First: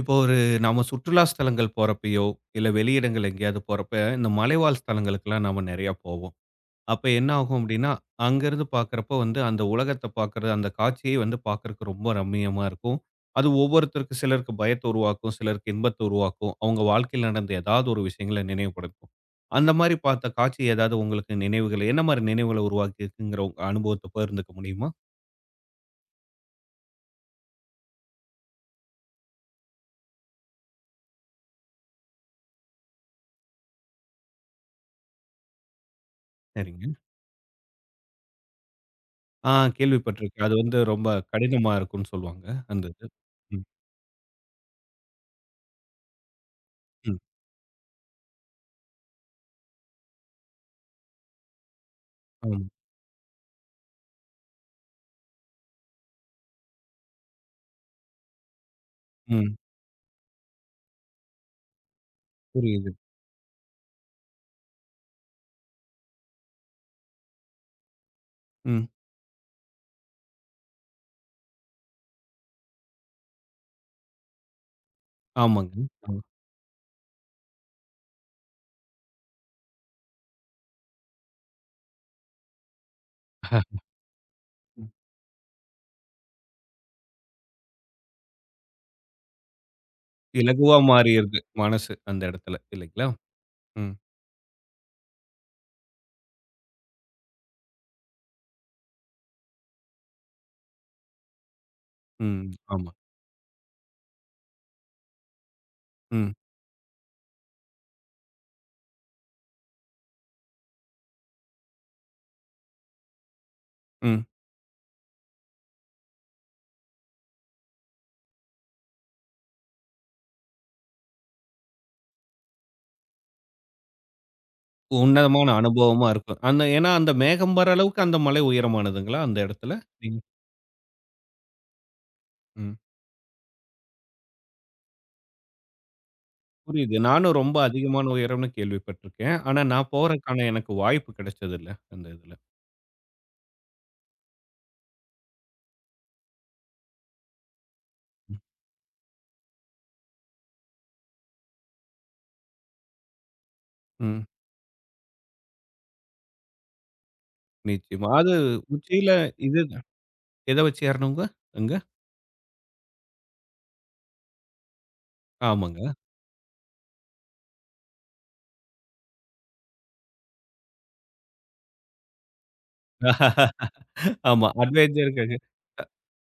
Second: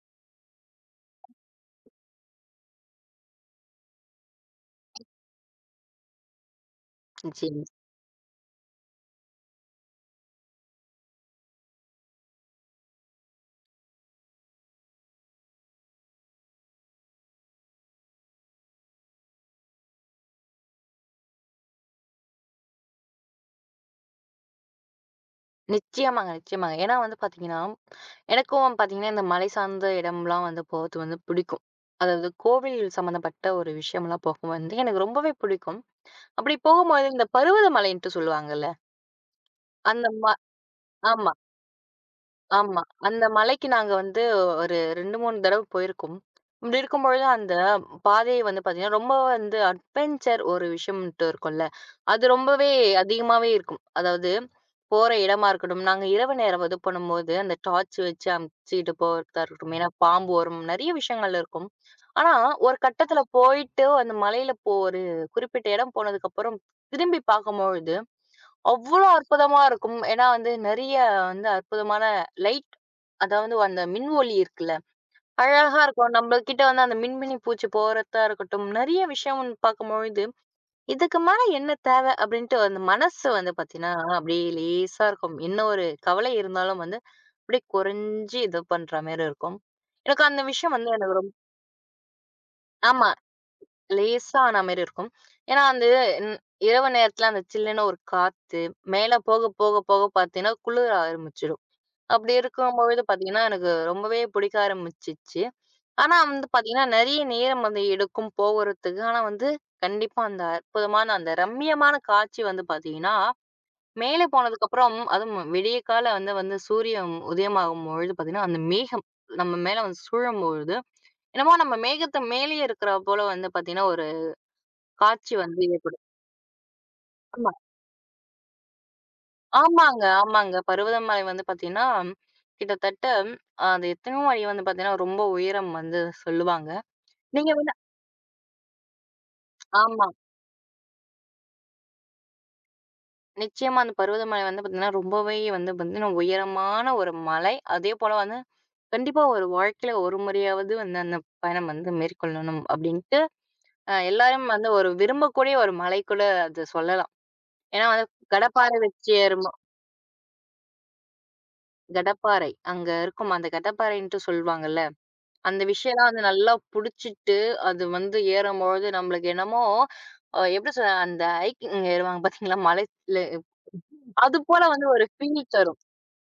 இப்போ ஒரு நாம சுற்றுலா ஸ்தலங்கள் போறப்பயோ, இல்ல வெளியிடங்கள் எங்கேயாவது போறப்ப, இந்த மலைவாழ் ஸ்தலங்களுக்குலாம் நாம நெறையா போவோம். அப்ப என்ன ஆகும் நிச்சயமா. அப்டின்னா, அங்கருந்து பார்க்குறப்ப வந்து அந்த உலகத்த பார்க்குறது, அந்த காட்சியே வந்து பார்க்குறக்கு ரொம்ப ரம்மியமா இருக்கும். அது ஒவ்வொருத்தருக்கு சிலருக்கு பயத்த உருவாக்கும், சிலருக்கு இன்பத்த உருவாக்கும். அவங்க வாழ்க்கையில நடந்த ஏதாவது ஒரு விஷயங்கள நினைவுபடுத்தும். அந்த மாரி பார்த்த காட்சி ஏதாவது உங்களுக்கு நினைவுகள என்ன மாரி நினைவுகள உருவாக்கியிருக்குங்கிற உங்க அனுபவத்த பகிர்ந்துக்க முடியுமா? நிச்சயமாங்க, நிச்சயமாங்க. ஏன்னா வந்து பார்த்தீங்கன்னா, எனக்கும் பார்த்தீங்கன்னா, இந்த மலை சார்ந்த இடம்லாம் வந்து போறது வந்து பிடிக்கும். அதாவது கோவில் சம்மந்தப்பட்ட ஒரு விஷயம்லாம் போக வந்து எனக்கு ரொம்பவே பிடிக்கும். அப்படி சரிங்க. போகும்போது இந்த பருவத மலைன்ட்டு சொல்லுவாங்கல்ல, ஆ, அந்த ம கேள்விப்பட்டுருக்கேன். அது வந்து ரொம்ப ஆமா. கடினமா இருக்கும்னு சொல்லுவாங்க, ஆமா. அந்த இது. அந்த மலைக்கு நாங்க வந்து ஒரு 2, 3 தடவ போயிருக்கோம். அப்படி ம். இருக்கும்பொழுது அந்த பாதை வந்து பார்த்தீங்கன்னா, ரொம்ப வந்து அட்வென்ச்சர் ஒரு விஷயம்ன்ட்டு இருக்கும்ல. அது ஆமா. ரொம்பவே அதிகமாவே இருக்கும். அதாவது போற இடமா இருக்கட்டும், நாங்க இரவு நேரம் இது பண்ணும்போது அந்த டார்ச் வச்சு அமுச்சுக்கிட்டு போறதா ம். இருக்கட்டும். ஏன்னா பாம்பு வரும். நெறைய விஷயங்கள் இருக்கும். ஆனா ஒரு புரியுது. கட்டத்துல போயிட்டு அந்த மலையில ஒரு குறிப்பிட்ட இடம் போனதுக்கப்புறம் திரும்பி பார்க்கும்பொழுது ம். அவ்ளோ அற்புதமா இருக்கும். ஏன்னா வந்து நெறைய வந்து அற்புதமான லைட், அதாவது அந்த மின் ஒளி இருக்குல்ல, ஆமாங்க. அழகா இருக்கும். ஆமா. நம்மகிட்ட வந்து அந்த மின்மினி பூச்சி போறதா இருக்கட்டும், நெறைய விஷயம் வந்து பார்க்கும்பொழுது, இதுக்கு மேல என்ன தேவை அப்படின்ட்டு அந்த மனசு வந்து பார்த்தீங்கன்னா, அப்படியே ம். லேசா இருக்கும். என்ன ஒரு கவலை இருந்தாலும் வந்து அப்படியே குறைஞ்சு இது பண்ற மாரி இருக்கும். எனக்கு அந்த விஷயம் இலகுவா வந்து எனக்கு ரொம்ப மாறிருது மனசு அந்த இடத்துல ஆமா. இல்லைங்களா? ம். லேசா ஆன மாரி இருக்கும். ஏன்னா, வந்து ன் இரவு நேரத்துல அந்த சில்லுன்னு ஒரு காத்து, மேல போக போக போக பார்த்தீங்கன்னா, குளிர ஆரம்பிச்சுடும். அப்படி ம். ஆமா. இருக்கும்பொழுது பார்த்தீங்கன்னா, எனக்கு ரொம்பவே பிடிக்க ஆரம்பிச்சுச்சு. ஆனா ம். வந்து பார்த்தீங்கன்னா, நெறைய நேரம் வந்து எடுக்கும் போகுறதுக்கு. ஆனா வந்து கண்டிப்பா அந்த அற்புதமான, அந்த ரம்மியமான காட்சி வந்து பார்த்தீங்கன்னா, ம். மேலே போனதுக்கப்புறம் அதுவும் விடிய கால வந்து வந்து சூரியன் உதயமாகும்பொழுது பார்த்தீங்கன்னா, அந்த மேகம் நம்ம மேல வந்து சூழும்பொழுது, என்னமோ நம்ம மேகத்து மேலேயே இருக்கிற போல வந்து பார்த்தீங்கன்னா, ஒரு காட்சி உன்னதமான வந்து ஏற்படும். அனுபவமா இருக்கும். அந்த ஏன்னா அந்த ஆமா. மேகம் வர அளவுக்கு அந்த மலை உயரமானதுங்களா அந்த இடத்துல? ஆமாங்க, நீங்க ஆமாங்க. பருவதமலை மலை வந்து பார்த்தீங்கன்னா, ம். கிட்டத்தட்ட அது எத்தனையோ அடி வந்து பார்த்தீங்கன்னா, ரொம்ப உயரம் வந்து சொல்லுவாங்க. புரியுது. நானும் நீங்க ரொம்ப வந்து அதிகமான உயரம்னு கேள்விப்பட்டுருக்கேன். ஆனா நான் ஆமா. போறதுக்கான எனக்கு வாய்ப்பு கிடைச்சதில்ல அந்த இதுல. நிச்சயமா அந்த பருவதமலை வந்து பார்த்தீங்கன்னா, ரொம்பவே வந்து பார்த்தீங்கன்னா, உயரமான ஒரு மலை. அதே போல வந்து கண்டிப்பா ஒரு வாழ்க்கையில ஒரு முறையாவது வந்து அந்த பயணம் வந்து மேற்கொள்ளணும் அப்டின்ட்டு, ம். எல்லாரும் வந்து ஒரு விரும்பக்கூடிய ஒரு மலை கூட அது சொல்லலாம். ஏன்னா வந்து நிச்சயமா. அது கடப்பாரை உச்சியில வச்சு ஏறும்போ இது எத வச்சு ஏறணுங்க? அங்க? கடப்பாரை அங்க இருக்கும் அந்த கடப்பாரைன்ட்டு சொல்வாங்கல்ல. அந்த ஆமாங்க. விஷயம்லாம் வந்து நல்லா புடிச்சிட்டு, அது வந்து ஏறும்பொழுது நம்மளுக்கு என்னமோ, எப்படி சொல்ல அந்த ஹைக்கிங் ஏறுவாங்க பார்த்தீங்களா? மலைல அது ஆமா. போல வந்து ஒரு அட்வென்ச்சர்க்காக ஃபீல் தரும். ச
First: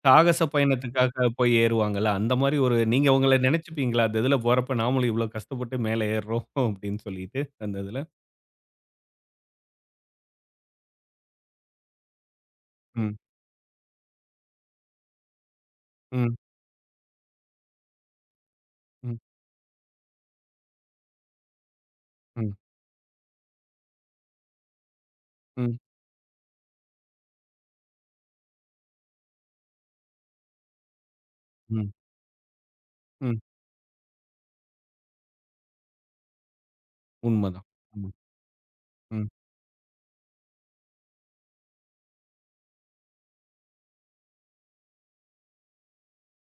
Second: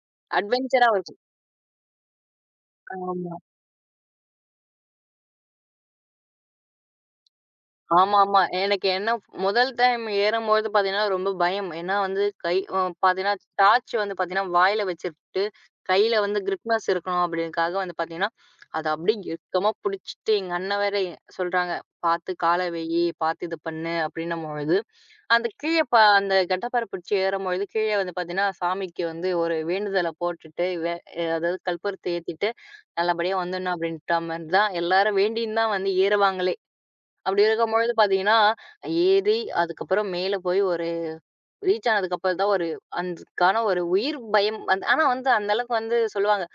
சாகச அட்வென்ச்சரா இருக்கும். பயணத்துக்காக போய் ஏறுவாங்கல்ல, அந்த மாரி ஒரு நீங்க ஆமா. உங்கள நெனச்சுப்பீங்களா? அந்த இதுல போறப்ப நாமளும் இவ்ளோ கஷ்டப்பட்டு மேல ஏறுறோம் அப்படின்னு சொல்லிட்டு, அந்த இதுல. ஆமாமா. எனக்கு என்ன முதல் டைம் ஏறும்போது பார்த்தீங்கன்னா, ரொம்ப பயம். ஏன்னா வந்து கை அ ம், பார்த்தீங்கன்னா, டார்ச் வந்து பார்த்தீங்கன்னா, வாயில வச்சுட்டு, கையில ம், வந்து கிரிப்னஸ் இருக்கணும் அப்படின்றதுக்காக வந்து பார்த்தீங்கன்னா, அத அப்படியே ம், இறுக்கமா புடிச்சுட்டு எங்க அண்ணன் வேற எ சொல்றாங்க, "பார்த்து ம், கால வையி, பார்த்து இது பண்ணு" அப்படின்னும்பொழுது, அந்த ம், கீழ அந்த கட்டப்பர பிடிச்சு ஏறும்பொழுது, கீழ வந்து பார்த்தீங்கன்னா, சாமிக்கு வந்து ஒரு வேண்டுதல போட்டுட்டு, வே அதாவது ம், கற்பூரத்த ஏத்திட்டு, நல்லபடியா ம். வந்துடணும் அப்படின்ற மாரி தான் எல்லாரும் வேண்டின்னு தான் வந்து ஏறுவாங்களே. அப்படி உண்மதான். இருக்கும்பொழுது ஆமா. பார்த்தீங்கன்னா, ம், ஏறி அதுக்கப்புறம் மேல போய் ஒரு ரீச் ஆனதுக்கப்புறம் தான் ஒரு அதுக்கான ஒரு உயிர் பயம் வந்து ஆனா வந்து அந்த அளவுக்கு வந்து சொல்லுவாங்க,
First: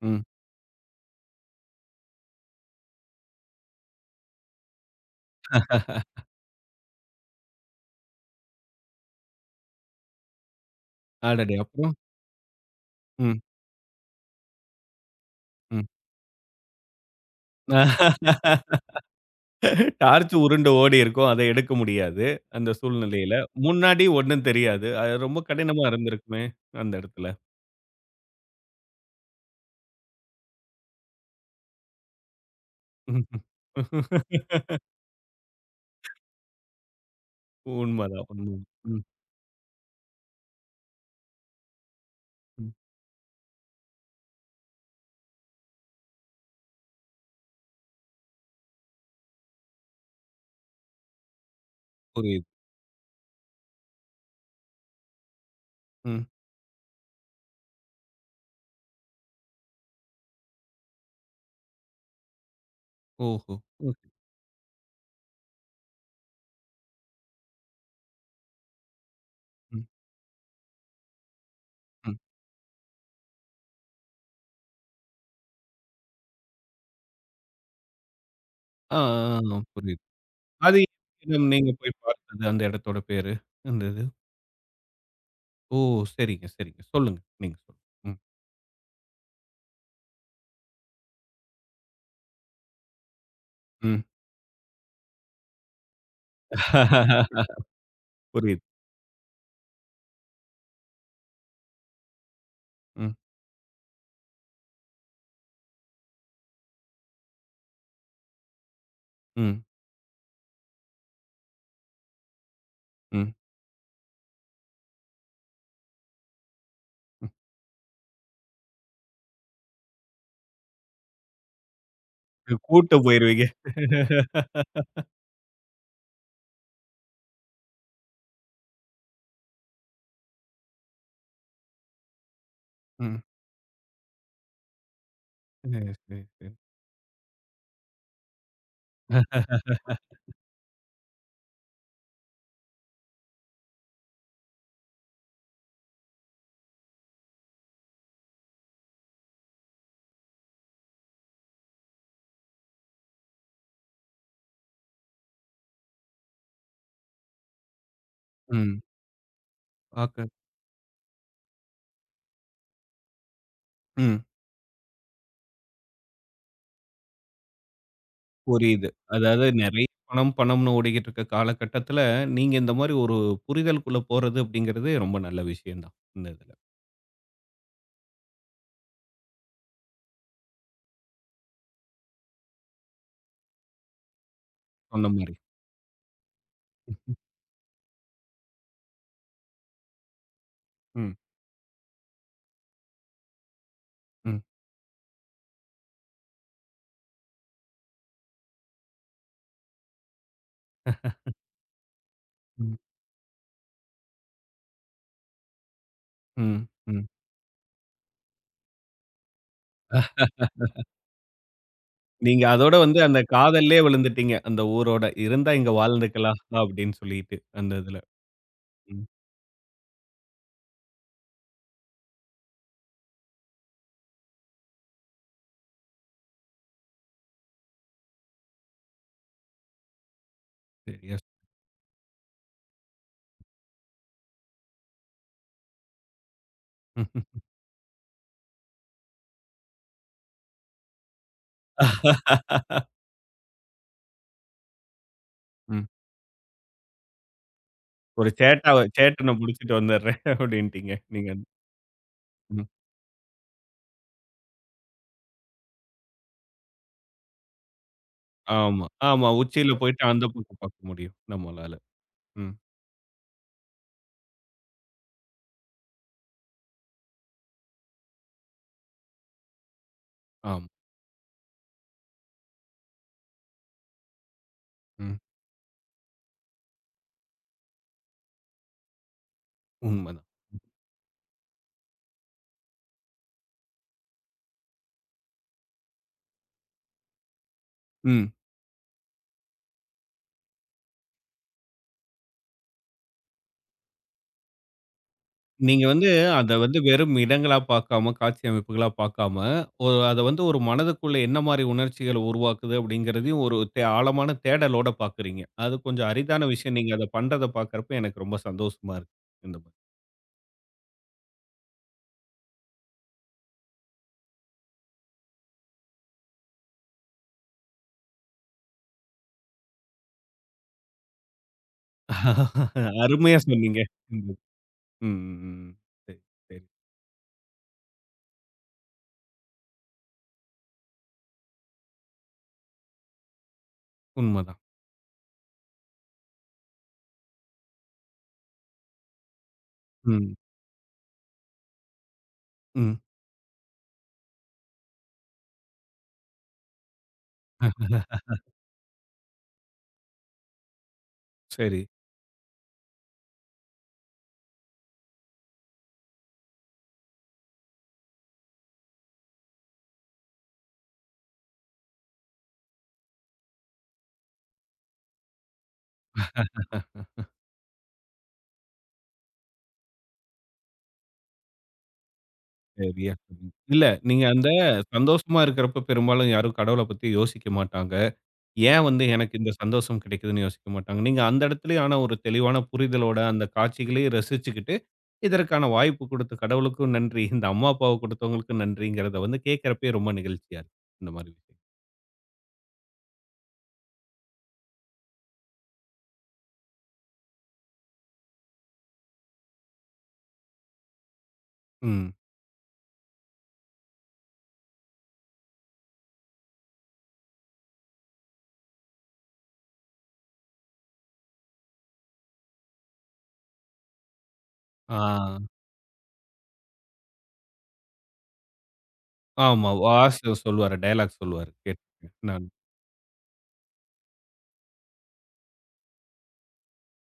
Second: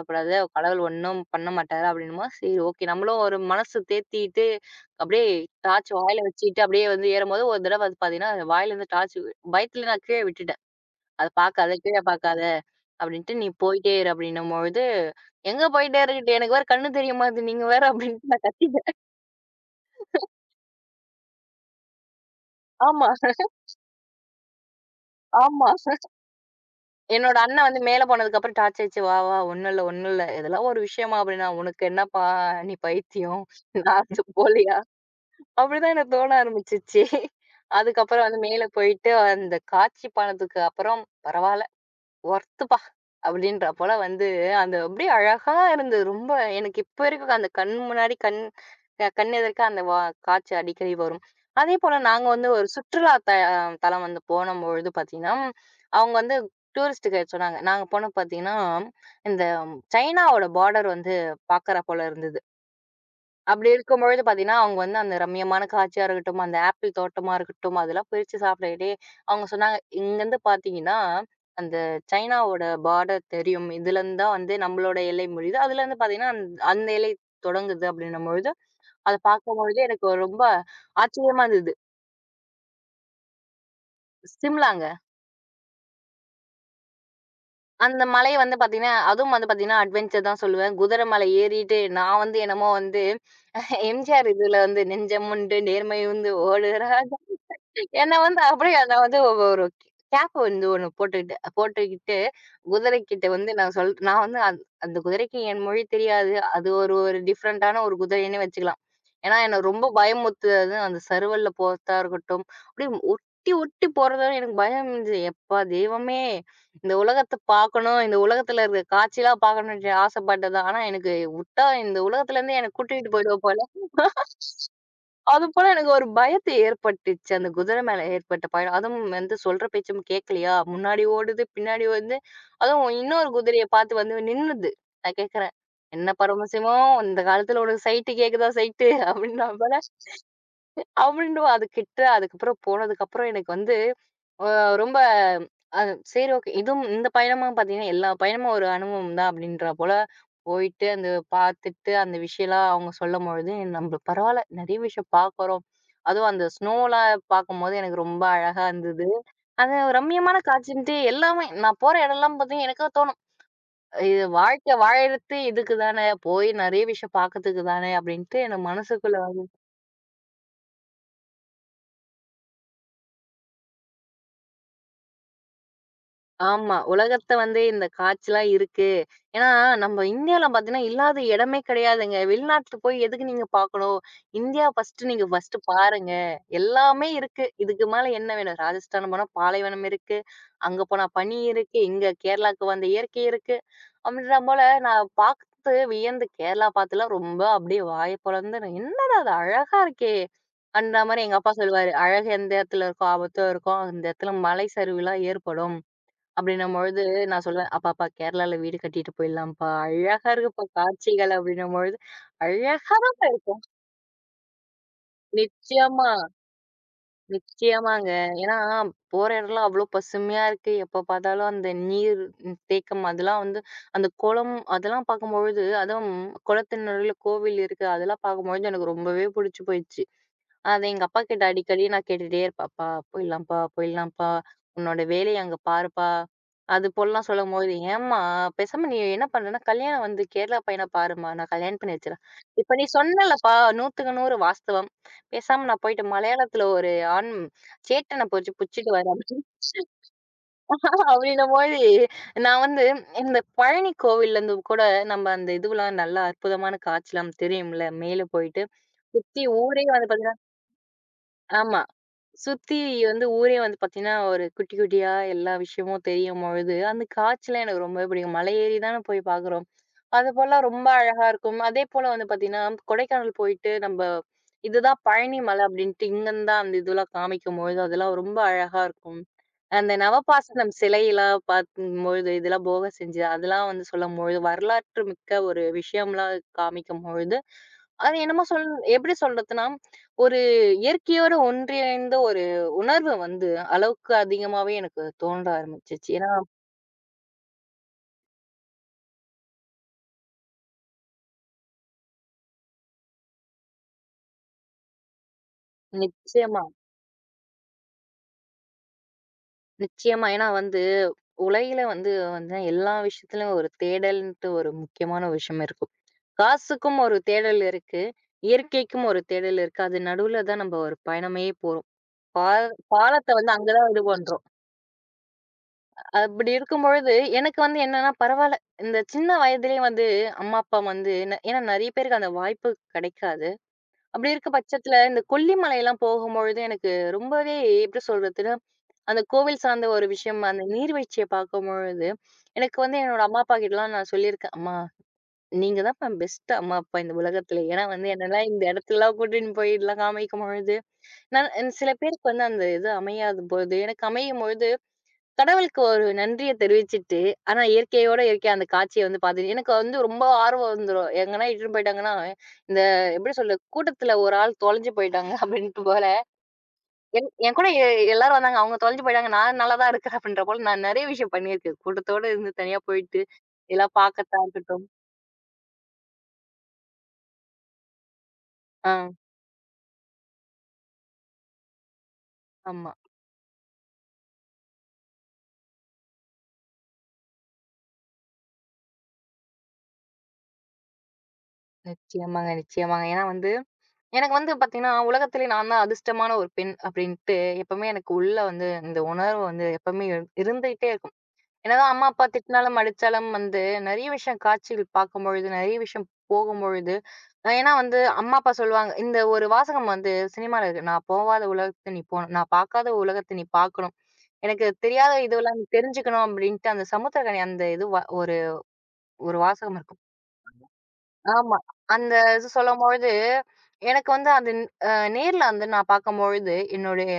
ம். கடவுள் ஒண்ணும் பண்ண மாட்டாரு." அப்படின்னும்போது, சரி ஓகே நம்மளும் ஒரு மனசு தேத்திட்டு, அப்படியே டார்ச் வாயில வச்சுட்டு அப்படியே வந்து ஏறும்போது, ஒரு தடவ அது பார்த்தீங்கன்னா, வாயிலேருந்து டார்ச் பயத்துல நான் கீழ விட்டுட்டேன். "அத அடடே! பார்க்காத, அப்புறம்? கீழ பார்க்காத" ம், அப்படின்ட்டு, "நீ போயிட்டே இரு" அப்படின்னும்பொழுது, "எங்க ம். போயிட்டே இருக்கட்டு? எனக்கு வேற கண்ணு தெரிய மாட்டுது. நீங்க வேற" அப்படின்ட்டு நான் கத்திட்டேன். டார்ச் உருண்டு ஓடியிருக்கும். அத எடுக்க முடியாது. அந்த ஆமா, சூழ்நிலையில. முன்னாடி ஒண்ணும் தெரியாது. அது ரொம்ப ஆமா. கடினமா இருந்திருக்குமே! அந்த இடத்துல. என்னோட அண்ணன் வந்து மேல போனதுக்கு அப்புறம் டார்ச் அடிச்சு, "வா, வா ஒண்ணும் இல்ல, ஒண்ணும் இல்ல. இதெல்லாம் ஒரு விஷயமா?" அப்படின்னா, "உனக்கு என்னப்பா நீ பைத்தியம். நான் போலியா?" அப்படிதான் எனக்கு தோண ஆரம்பிச்சுச்சு. அதுக்கப்புறம் உண்மதான், வந்து உண்ம. மேல ம். போயிட்டு அந்த காட்சி பானத்துக்கு அப்புறம் பரவால்ல. ம். ஒர்த்துப்பா! அப்படின்ற போல வந்து அந்த அப்படியே அழகா இருந்தது. ரொம்ப எனக்கு இப்ப வரைக்கும் அந்த கண் முன்னாடி கண் அ கண் எதிர்க்க அந்த வா காட்சி அடிக்கடி வரும். அதேபோல நாங்க புரியுது. வந்து ஒரு சுற்றுலா தலம் வந்து போனம்பொழுது பார்த்தீங்கன்னா, அவங்க ம். வந்து டூரிஸ்ட் கைட் சொன்னாங்க. நாங்க போனப்ப பார்த்தீங்கன்னா, இந்த சைனாவோட பார்டர் வந்து பார்க்கற போல இருந்தது. ஓஹோ! அப்படி ஓகே. இருக்கும்பொழுது பார்த்தீங்கன்னா, அவங்க வந்து அந்த ரம்மியமான காட்சியா இருக்கட்டும், அந்த ஆப்பிள் தோட்டமா இருக்கட்டும், அதெல்லாம் பிரிச்சு சாப்பிடயிலே, அவங்க சொன்னாங்க, ம், "இங்கருந்து பார்த்தீங்கன்னா, அந்த ம். சைனாவோட பார்டர் தெரியும். இதுலருந்து தான் வந்து நம்மளோட எல்லை முடியுது. அதுலருந்து பார்த்தீங்கன்னா, அந்த எல்லை தொடங்குது." அப்படின்னும்பொழுது, ஆ, ஆ, அத ஆ. பார்க்கும்பொழுது புரியுது. எனக்கு ரொம்ப அது ஆச்சரியமா இடம் நீங்க இருந்தது. போய் பார்த்தது அந்த இடத்தோட பேரு? அந்த இது. சிம்லாங்க. ஓ! சரிங்க, சரிங்க. சொல்லுங்க. நீங்க சொல்லுங்க. அந்த ம், மலை வந்து பார்த்தீங்கன்னா, அதுவும் வந்து பார்த்தீங்கன்னா, அட்வென்ச்சர் தான் சொல்லுவேன். குதிரை மலை ஏறிட்டு நான் வந்து என்னமோ வந்து ம். எம்ஜிஆர் இதுல வந்து "நெஞ்சமுண்டு நேர்மை உண்டு ஓடுறா என்ன வந்து புரியுது. அப்படியே நான் வந்து ஒரு கேப் வந்து ஒண்ணு போட்டுக்கிட்டு போட்டுக்கிட்டு, ம், குதிரைக்கிட்ட வந்து நான் வந்து அந்த குதிரைக்கு என் மொழி தெரியாது. அது ஒரு ஒரு டிஃபரண்டான ஒரு குதிரைன்னே வச்சுக்கலாம். ஏன்னா, என்ன ம், ரொம்ப பயமுறுத்துது அந்த சறுவல்ல போறதா இருக்கட்டும், அப்படியே ம், ஒட்டி ஒட்டி போறதா எனக்கு பயம் இருந்துச்சு. எப்பா தெய்வமே! இந்த ம். உலகத்த பார்க்கணும், இந்த உலகத்துல இருக்கிற காட்சிலாம் பார்க்கணும்ன்ட்டு ஆசைப்பட்டது. ஆனா, எனக்கு உட்டா இந்த உலகத்துலருந்து என்ன கூட்ட கூட்டிட்டு போயிடுவ போயிருவீங்க. போல. அது போல எனக்கு ஒரு பயத்தை ஏற்பட்டுச்சு. அந்த குதிரை மேல ஏற்பட்ட பயம். அதுவும் வந்து சொல்ற பேச்சும் கேட்கலையா? முன்னாடி ஓடுது, பின்னாடி ஓடுது. அதுவும் ம். இன்னொரு குதிரைய பார்த்து வந்து நின்னுது. நான் கேட்கிறேன், சரி, "என்ன சரி, சரி. பரமசிவம், இந்த காலத்துல உனக்கு சைட்டு கேக்குதா சைட்டு?" அப்படின்னா போல அவண்டும் அதுக்கிட்ட அதுக்கப்புறம் போனதுக்கப்புறம் எனக்கு வந்து அ ரொம்ப அ சரி ஓகே. இதுவும் இந்த பயணமும் பார்த்தீங்கன்னா, எல்லா பயணமும் ஒரு அனுபவம் தான் அப்படின்றா போல போயிட்டு, அந்த பார்த்துட்டு, அந்த விஷயம்லாம் அவங்க சொல்லும்பொழுது, நம்ம பரவால்ல நெறைய விஷயம் பார்க்குறோம். அதுவும் அந்த ஸ்னோலாம் பார்க்கும்போது எனக்கு ரொம்ப அழகா ம். இருந்தது. அது ஒரு பாக்க ரம்மியமான காட்சின்ட்டு எல்லாமே நான் போற இடம்லாம் பார்த்தீங்கன்னா, எனக்கா தோணும். ம். இது வாழ்க்கை வாழறது இதுக்கு தானே, போய் நெறைய விஷயம் பார்க்கறதுக்கு தானே அப்படின்ட்டு என் புரியுது. மனசுக்குள்ள அதாவது நெறைய பணம், பணம்னு ஓடிக்கிட்டு இருக்க காலகட்டத்தில, நீங்க இந்த மாரி ஒரு புரிதலுக்குள்ள போறது அப்படிங்கிறது ரொம்ப நல்ல விஷயம் தான். இந்த இதுல. ஆமா. உலகத்த வந்து இந்த காய்ச்சலாம் இருக்கு. ஏன்னா, நம்ம இந்தியால பார்த்தீங்கன்னா, இல்லாத இடமே கிடையாதுங்க. வெளிநாட்டுக்கு போய் எதுக்கு நீங்க பார்க்கணும்? இந்தியா ஃபர்ஸ்ட்டு சொன்ன நீங்க மாரி. ஃபர்ஸ்ட்டு பாருங்க. எல்லாமே இருக்கு. இதுக்கு மேல என்ன வேணும்? ராஜஸ்தான் போனா பாலைவனம் இருக்கு. அங்க போனா ம், பனி இருக்கு. இங்க கேரளாக்கு வந்த இயற்கை இருக்கு. அப்படின்ற ம், போல நான் பார்த்து வியந்து கேரளா பார்த்துலாம் ரொம்ப அப்படியே வாய பொளந்து, "நான் "என்னடா அது அழகா இருக்கே!" அப்படின்ற மாரி எங்க அப்பா சொல்லுவாரு. "அழகு எந்த ம். இடத்துல இருக்கோ, ஆபத்தோ இருக்கும். அந்த இடத்துல மலை சரிவுலாம் ஏற்படும்." ம், அப்படின்னும்பொழுது ம். நான் சொல்லுவேன், "அப்பாப்பா கேரளால வீடு கட்டிட்டு போயிடலாம்ப்பா. அழகா இருக்குப்பா காட்சிகள்" அப்படின்னும்பொழுது, நீங்க அதோட வந்து அந்த அழகாதாங்க இருக்கும். காதல்லயே விழுந்துட்டீங்க. அந்த ஊரோட. இருந்தா இங்க நிச்சயமா, வாழ்ந்துக்கலாம் அப்படின்னு சொல்லிட்டு அந்த இதுல. நிச்சயமாங்க. ஏன்னா, ம். போற இடம்லாம் அவ்வளோ பசுமையா இருக்கு. எப்ப பார்த்தாலும் அந்த நீர் தேக்கம் அதெல்லாம் வந்து அந்த குளம் அதெல்லாம் பார்க்கும்பொழுது, அதுவும் குளத்தின் நடுவுல கோவில் இருக்கு. அதெல்லாம் பார்க்கும்பொழுது எனக்கு ரொம்பவே புடிச்சு போயிடுச்சு. அத எங்க சரியா அப்பா சொ- கிட்ட அடிக்கடி நான் கேட்டுட்டே இருப்பேன். "அப்பா போயிடலாம்ப்பா, போயிடலாம்ப்பா. உன்னோட வேலைய அங்க பாருப்பா." அது ம், போலலாம் சொல்லும்போது, "ஏம்மா பேசாம நீ என்ன பண்றன்னா, கல்யாணம் வந்து கேரளா பையன பாரும்மா. நான் கல்யாணம் பண்ணி வச்சுர்றேன்." இப்ப நீ சொன்னல்லப்பா 100க்கு 100 வாஸ்தவம். பேசாம நான் ம். போயிட்டு மலையாளத்துல ஒரு ஆண் சேட்டன ஒரு புடிச்சிட்டு வரேன் சேட்டன புடிச்சுட்டு வந்துடுறேன் அப்படின்ட்டீங்க. அப்படின்னு நீங்க அப்படின்னும்போது, நான் ம். வந்து இந்த பழனி கோவில்லருந்து கூட நம்ம அந்த இதுவெல்லாம் நல்லா அற்புதமான காட்சிலாம் தெரியும்ல. மேல போயிட்டு ஆமா, ஆமா. சுத்தி உச்சியில ஊரே போயிட்டு வந்து அந்த பாத்தீங்கன்னா பக்கம் பார்க்க முடியும் நம்மளால. ஆமா. ம். சுத்தி வந்து ஊரே வந்து பார்த்தீங்கன்னா, ஒரு குட்டி குட்டியா எல்லா விஷயமும் தெரியும்பொழுது, அந்த காட்சிலாம் எனக்கு ரொம்பவே பிடிக்கும். மலை ஏறி தானே போய் பார்க்குறோம். அதுபோலாம் ஆமா. ரொம்ப அழகா இருக்கும். அதேபோல வந்து பார்த்தீங்கன்னா, கொடைக்கானல் போயிட்டு நம்ப இதுதான் ம். பழனி மலை அப்படின்ட்டு இங்கன்னு தான் அந்த இதெல்லாம் காமிக்கும்பொழுது, அதெல்லாம் ரொம்ப அழகா இருக்கும். அந்த உண்மதான். நவபாசனம் சிலையெல்லாம் பார்க்கும்பொழுது, இதெல்லாம் போக செஞ்சது அதெல்லாம் வந்து சொல்லும்பொழுது, வரலாற்று மிக்க ஒரு விஷயம்லாம் காமிக்கும்பொழுது, அது ம். என்னமோ எப்படி சொல்றதுன்னா, ஒரு இயற்கையோடு ஒன்றிணைந்த ஒரு உணர்வு வந்து அளவுக்கு அதிகமாவே எனக்கு தோன்ற நீங்க வந்து ஆரம்பிச்சுச்சு. ஏன்னா அத வந்து வெறும் இடங்களா பார்க்காம, காட்சி அமைப்புகளா பார்க்காம, ஒரு அத வந்து ஒரு மனதுக்குள்ள என்ன மாரி உணர்ச்சிகள உருவாக்குது அப்படிங்கிறதையும் ஒரு ஆழமான தேடலோட பார்க்குறீங்க. அது கொஞ்சம் அரிதான நிச்சயமா. விஷயம். நீங்க அத பண்றத பார்க்கறப்ப எனக்கு ரொம்ப சந்தோஷமா இருக்கு. இந்த மாரி. நிச்சயமா. ஏன்னா வந்து, உலகில வந்து வந்து எல்லா விஷயத்துலயும் ஒரு தேடல்ன்ட்டு ஒரு முக்கியமான விஷயம் இருக்கும். காசுக்கும் ஒரு தேடல் இருக்கு. இயற்கைக்கும் ஒரு தேடல் இருக்கு. அது நடுவுல தான் நம்ம ஒரு பயணமே போறோம். பால் பாலத்த அருமையா வந்து அங்க சொன்னீங்க. தான் இது பண்றோம். ம், ம், ம். சரி, அப்படி சரி. இருக்கும்பொழுது, எனக்கு வந்து என்னன்னா பரவால்ல. இந்த சின்ன வயதிலேயே வந்து அம்மா, அப்பா வந்து என்ன ஏன்னா நெறைய பேருக்கு அந்த வாய்ப்பு கிடைக்காது. அப்படி இருக்க உண்மதான். பட்சத்துல இந்த கொல்லிமலைலாம் போகும்பொழுது எனக்கு ரொம்பவே எப்படி சொல்றதுன்னா அந்த கோவில் சார்ந்த ஒரு ம், விஷயம், அந்த நீர்வீழ்ச்சிய பார்க்கும்பொழுது, எனக்கு ம். வந்து என்னோட அம்மா, அப்பா கிட்டலாம் நான் சொல்லியிருக்கேன். அம்மா, நீங்க தான் மேம் பெஸ்ட் அம்மா, அப்பா இந்த உலகத்தில. ஏன்னா வந்து என்னலாம் இந்த இடத்துலலாம் கூட்டின்னு போய் இதெல்லாம் காமிக்கும்பொழுது, நான் எனக்கு சரி, சில பேருக்கு வந்து அந்த இது அமையாதபோது, எனக்கு அமையும்பொழுது, கடவுளுக்கு ஒரு நன்றிய தெரிவிச்சுட்டு, ஆனா இயற்கையோட இயற்கையா அந்த காட்சிய வந்து பார்த்துட்டு, எனக்கு வந்து ரொம்ப ஆர்வம் வந்துரும். எங்கன்னா இட்டுன்னு போயிட்டாங்கன்னா, இந்த எப்படி சொல்றது, கூட்டத்தில ஒரு ஆள் தொலைஞ்சு போயிட்டாங்க அப்படின்ட்டு போல என் என் கூட எ எல்லாரும் வந்தாங்க. அவங்க தொலைஞ்சு போயிட்டாங்க. நான் நல்லா தான் இருக்கிறேன் அப்படின்ற போல, நான் நெறைய விஷயம் பண்ணியிருக்கேன். கூட்டத்தோட இருந்து தனியா சரியா போயிட்டு, சொன்னீங்க. இல்ல, எல்லாம் நீங்க பார்க்கத்தா அந்த இருக்கட்டும். சந்தோஷமா இருக்கிறப்ப பெரும்பாலும் யாரும் கடவுள பத்தி யோசிக்க மாட்டாங்க. ஏன் வந்து ஆ, எனக்கு இந்த சந்தோஷம் கிடைக்குதுன்னு யோசிக்க மாட்டாங்க. நீங்க அந்த இடத்துலயும் ஆனா ஒரு தெளிவான ஆமா. புரிதலோட அந்த காட்சிகளையும் ரசிச்சுக்கிட்டு, இதற்கான வாய்ப்பு குடுத்த கடவுளுக்கும் நன்றி, இந்த அம்மா, அப்பாவ குடுத்தவங்களுக்கும் நன்றிங்கிறத வந்து கேட்கிறப்பயே ரொம்ப நெகிழ்ச்சியா இருக்கு. இந்த மாரி விஷயம். நிச்சயமாங்க, நிச்சயமாங்க. ஏன்னா வந்து, எனக்கு வந்து பார்த்தீங்கன்னா, உலகத்திலே நான் தான் அதிர்ஷ்டமான ஒரு பெண் அப்படின்ட்டு எப்பவுமே எனக்கு உள்ள வந்து இந்த உணர்வு வந்து எப்பவுமே இருந்துகிட்டே இருக்கும். என்னதான் அம்மா, ம். அப்பா திட்டினாலும், அடிச்சாலும் வந்து நெறைய விஷயம் காட்சிகள் பார்க்கும்பொழுது, நெறைய விஷயம் போகும்பொழுது, ஏன்னா வந்து அம்மா, அப்பா சொல்லுவாங்க, இந்த ஒரு வாசகம் வந்து சினிமால இருக்கு. "நான் போவாத உலகத்த நீ போணும். நான் பார்க்காத உலகத்த நீ பார்க்கணும். எனக்கு ஆ. தெரியாத இதுவெல்லாம் நீ தெரிஞ்சுக்கணும்." அப்படின்ட்டு அந்த சமுத்திரக்கனி அந்த இது வ ஒரு ஒரு ஆமா. வாசகம் இருக்கும். வாசு சொல்லுவாரு. டயலாக் சொல்லுவாரு. ஆமா. அந்த கேட்டுருக்கேன். நான் இது சொல்லும்பொழுது, எனக்கு வந்து அது அ நேர்ல வந்து நான் பார்க்கும்பொழுது, என்னுடைய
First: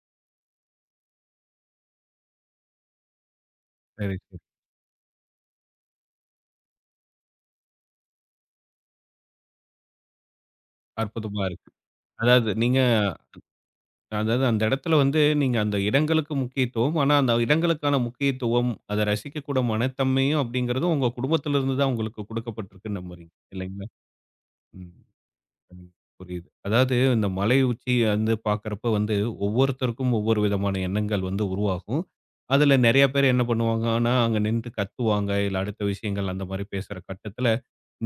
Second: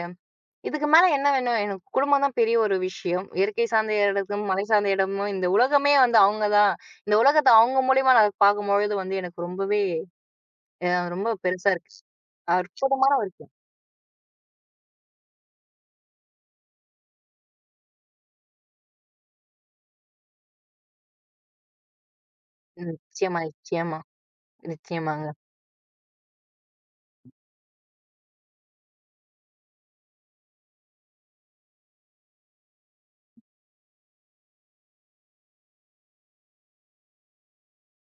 இதுக்கு மேல என்ன வேணும்? எனக்கு குடும்பம் தான் பெரிய ஒரு விஷயம். இயற்கை சார்ந்த சரி, சரி. இடமும், மலை சார்ந்த இடமும் இந்த உலகமே வந்து அவங்க தான். இந்த உலகத்த அவங்க மூலியமா நான் பார்க்கும்பொழுது வந்து எனக்கு ரொம்பவே அ ரொம்ப அற்புதமா இருக்கு. பெருசா இருக்கு. அதாவது நீங்க அற்புதமான ஒரு விஷயம். அதாவது அந்த இடத்துல வந்து நீங்க அந்த இடங்களுக்கு முக்கியத்துவம். ஆனா, அந்த இடங்களுக்கான முக்கியத்துவம், அத ரசிக்கக்கூட மனத்தன்மையும் அப்படிங்கிறதும் உங்க குடும்பத்தில இருந்து தான் உங்களுக்கு ம். குடுக்கப்பட்டிருக்குன்னு நம்புறீங்க. நிச்சயமா, இல்லைங்களா? நிச்சயமா, ம். நிச்சயமாங்க. ம். புரியுது. அதாவது இந்த மலை உச்சி வந்து பார்க்கறப்ப வந்து ஒவ்வொருத்தருக்கும் ஒவ்வொரு விதமான எண்ணங்கள் வந்து உருவாகும். அதுல நெறைய பேர் என்ன பண்ணுவாங்கன்னா, அங்க நின்னுட்டு கத்துவாங்க. இல்ல அடுத்த விஷயங்கள் அந்த மாரி பேசுற கட்டத்துல,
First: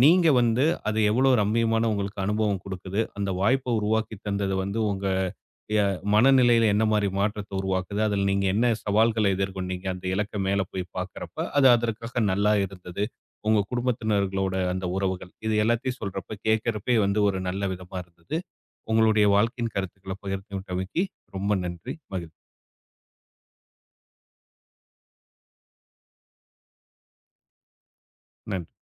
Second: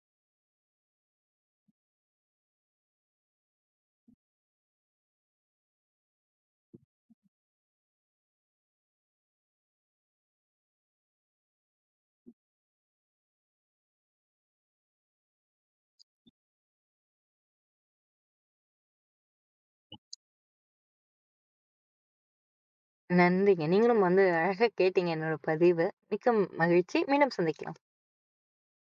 நீங்க வந்து அது எவ்வளோ ரம்மியமான உங்களுக்கு அனுபவம் குடுக்குது. அந்த வாய்ப்ப உருவாக்கி தந்தது வந்து உங்க ய மனநிலையில என்ன மாரி மாற்றத்த உருவாக்குது? அதுல நீங்க என்ன சவால்கள எதிர்கொண்டீங்க? அந்த இலக்க மேல போய் பார்க்கிறப்ப, அது அதற்காக நல்லா இருந்தது. உங்க குடும்பத்தினர்களோட அந்த உறவுகள். இது எல்லாத்தையும் சொல்றப்ப கேட்கிறப்பயே வந்து ஒரு நல்ல விதமா இருந்தது. உங்களுடைய வாழ்க்கையின் கருத்துக்கள பகிர்ந்துகிட்டமைக்கு ரொம்ப நன்றி. மகிழ்ச்சி. நன்றிங்க. நீங்களும் வந்து அழகா கேட்டீங்க என்னோட பதிவு. மிக்க மகிழ்ச்சி. மீண்டும் சந்திக்கலாம். நன்றி.